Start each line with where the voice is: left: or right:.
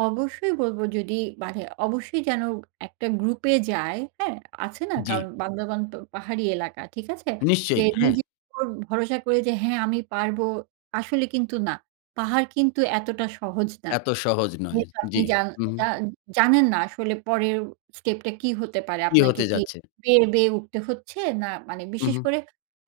right: অবশ্যই বলবো। যদি মানে অবশ্যই যেন একটা গ্রুপ এ যায় হ্যাঁ, আছে না
left: জি।
right: কারণ বান্দারবন পাহাড়ি এলাকা ঠিক আছে? যে
left: নিশ্চয়ই হ্যাঁ।
right: নিজের উপর ভরসা করে যে, হ্যাঁ আমি পারবো, আসলে কিন্তু না। পাহাড় কিন্তু এতটা সহজ না।
left: এত সহজ নয়।
right: যেহেতু আপনি
left: জি,
right: জান
left: উম
right: জান জানেন না আসলে পরের স্টেপটা কি হতে পারে?
left: কি
right: আপনাকে
left: হতে
right: কি
left: যাচ্ছে?
right: বেয়ে, বেয়ে উঠতে হচ্ছে না মানে
left: উম
right: বিশেষ
left: হু।
right: করে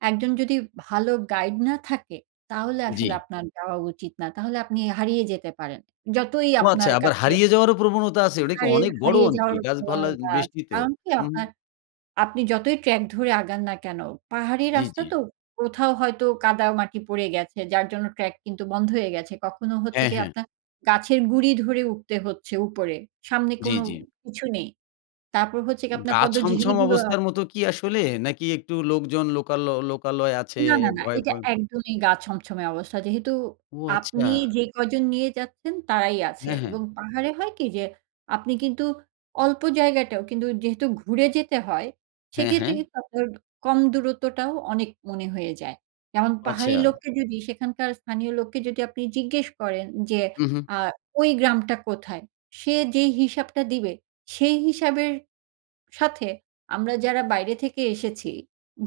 right: একজন যদি ভালো গাইড না থাকে তাহলে আসলে
left: জি।
right: আপনার যাওয়া উচিত না। তাহলে আপনি হারিয়ে যেতে পারেন। যতই
left: ও আচ্ছা,
right: আপনার
left: আবার
right: কাছে
left: হারিয়ে যাওয়ারও প্রবণতা আছে। ওটা কি
right: হারিয়ে,
left: অনেক বড়
right: হারিয়ে
left: অঞ্চল?
right: যাওয়ার
left: গাছপালা
right: প্রবণতা আছে।
left: বেশি ত?
right: কারণ কি
left: হুম।
right: আপনার, আপনি যতই ট্রাক ধরে আগান না কেন? পাহাড়ি
left: জি,
right: রাস্তা
left: জি।
right: তো কোথাও হয়তো কাদা মাটি পড়ে গেছে যার জন্য ট্রাক কিন্তু বন্ধ হয়ে গেছে। কখনো হচ্ছে
left: হ্যাঁ,
right: গিয়ে
left: হ্যাঁ।
right: আপনার গাছের গুঁড়ি ধরে উঠতে হচ্ছে উপরে, সামনে
left: জি,
right: কোন
left: জি।
right: কিছু নেই। তারপর হচ্ছে আপনার
left: গা
right: পদ্মঝিরী
left: ছমছম
right: গুলো
left: অবস্থার
right: আছে।
left: মত কি আসলে? নাকি একটু লোকজন লোকালো লোকালয় আছে
right: না, না, না। এটা
left: ভয়-পয়?
right: একদমই গা ছমছমে অবস্থা, যেহেতু
left: ও,
right: আপনি
left: আচ্ছা।
right: যে কয়জন নিয়ে যাচ্ছেন তারাই আছে
left: হ্যাঁ, হ্যাঁ।
right: এবং পাহাড়ে হয় কি যে, আপনি কিন্তু অল্প জায়গাটাও কিন্তু যেহেতু ঘুরে যেতে হয়
left: হ্যাঁ,
right: সেক্ষেত্রে
left: হ্যাঁ।
right: কিন্তু আপনার কম দূরত্বটাও অনেক মনে হয়ে যায়। যেমন
left: ও,
right: পাহাড়ি
left: আচ্ছা।
right: লোককে যদি সেখানকার স্থানীয় লোককে যদি আপনি জিজ্ঞেস করেন যে,
left: হুম, হু।
right: আ ওই গ্রামটা কোথায় সে যেই হিসাবটা দিবে সেই হিসাবের সাথে, আমরা যারা বাইরে থেকে এসেছি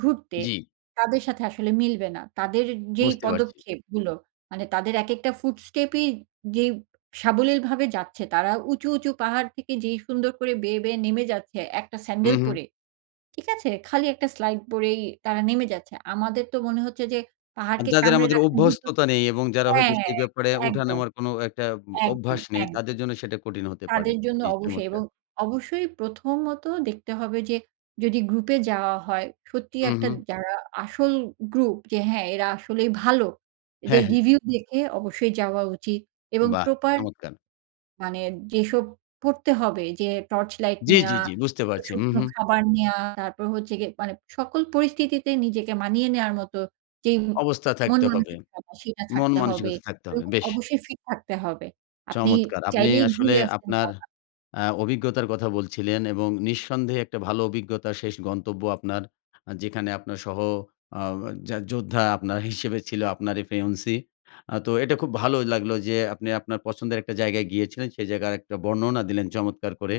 right: ঘুরতে,
left: জি।
right: তাদের সাথে আসলে মিলবে না। তাদের যেই
left: বুঝতে পারছি।
right: পদক্ষেপগুলো, মানে তাদের একেকটা ফুট স্টেপই যেই সাবলীলভাবে যাচ্ছে ,তারা উঁচু, উঁচু পাহাড় থেকে যেই সুন্দর করে বেয়ে বেয়ে নেমে যাচ্ছে একটা
left: হুম,
right: স্যান্ডাল
left: হু।
right: পরে, ঠিক আছে, খালি একটা স্লাইড পরেই তারা নেমে যাচ্ছে। আমাদের তো মনে হচ্ছে যে,
left: আর
right: পাহাড়কে
left: যাদের
right: কামড়ে
left: আমাদের
right: রাখা [unintelligible]
left: অভ্যস্ততা নেই এবং যারা
right: হ্যাঁ,
left: হয়তো সেই
right: হ্যাঁ,
left: ব্যাপারে উঠা
right: একদম।
left: নামার কোন একটা
right: একদম,
left: অভ্যাস নেই
right: একদম।
left: তাদের জন্য সেটা কঠিন হতে পারে,
right: তাদের জন্য
left: জি
right: অবশ্যই এবং
left: চমৎকার।
right: অবশ্যই প্রথমত দেখতে হবে যে, যদি গ্রুপ এ যাওয়া হয় সত্যিই
left: হুম,
right: একটা
left: হু।
right: যারা আসল গ্রুপ, যে হ্যাঁ, এরা আসলেই ভালো। এদের
left: হ্যাঁ, হ্যাঁ।
right: রিভিউ দেখে অবশ্যই যাওয়া উচিত এবং
left: বাহ!
right: প্রপার
left: চমৎকার।
right: মানে যেসব পড়তে হবে যে, টর্চ লাইট
left: জি, জি,
right: নেওয়া,
left: জি। বুঝতে পারছি। হুম,
right: শুকনো
left: হু।
right: খাবার নেওয়া, তারপর হচ্ছে গিয়ে মানে সকল পরিস্থিতিতে নিজেকে মানিয়ে নেওয়ার মতো যেই
left: অবস্থা
right: মন
left: থাকতে হবে।
right: মানসিক সেটা
left: মন
right: ছাড়তে হবে,
left: মানসিকতা থাকতে
right: এবং
left: হবে। বেশ।
right: অবশ্যই ফিট থাকতে হবে। আপনি
left: চমৎকার। আপনি
right: চাইলেই
left: আসলে
right: ঘুরে আসতে।
left: আপনার
right: [unintelligible]
left: আ অভিজ্ঞতার কথা বলছিলেন এবং নিঃসন্দেহে একটা ভালো অভিজ্ঞতার শেষ গন্তব্য আপনার যেখানে আপনার সহ আ আও যা যোদ্ধা আপনার হিসেবে ছিল আপনার ফেওন্সি। আ তো এটা খুব ভালো লাগলো যে, আপনি আপনার পছন্দের একটা জায়গায় গিয়েছিলেন। সে জায়গায় একটা বর্ণনা দিলেন চমৎকার করে।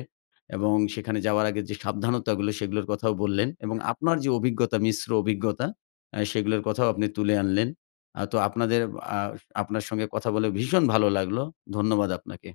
left: এবং সেখানে যাওয়ার আগে যে সাবধানতাগুলো সেগুলোর কথাও বললেন। এবং আপনার যে অভিজ্ঞতা মিশ্র অভিজ্ঞতা আ সেগুলোর কথাও আপনি তুলে আনলেন। আ তো আপনাদের আ আপনার সঙ্গে কথা বলে ভীষণ ভালো লাগলো। ধন্যবাদ আপনাকে।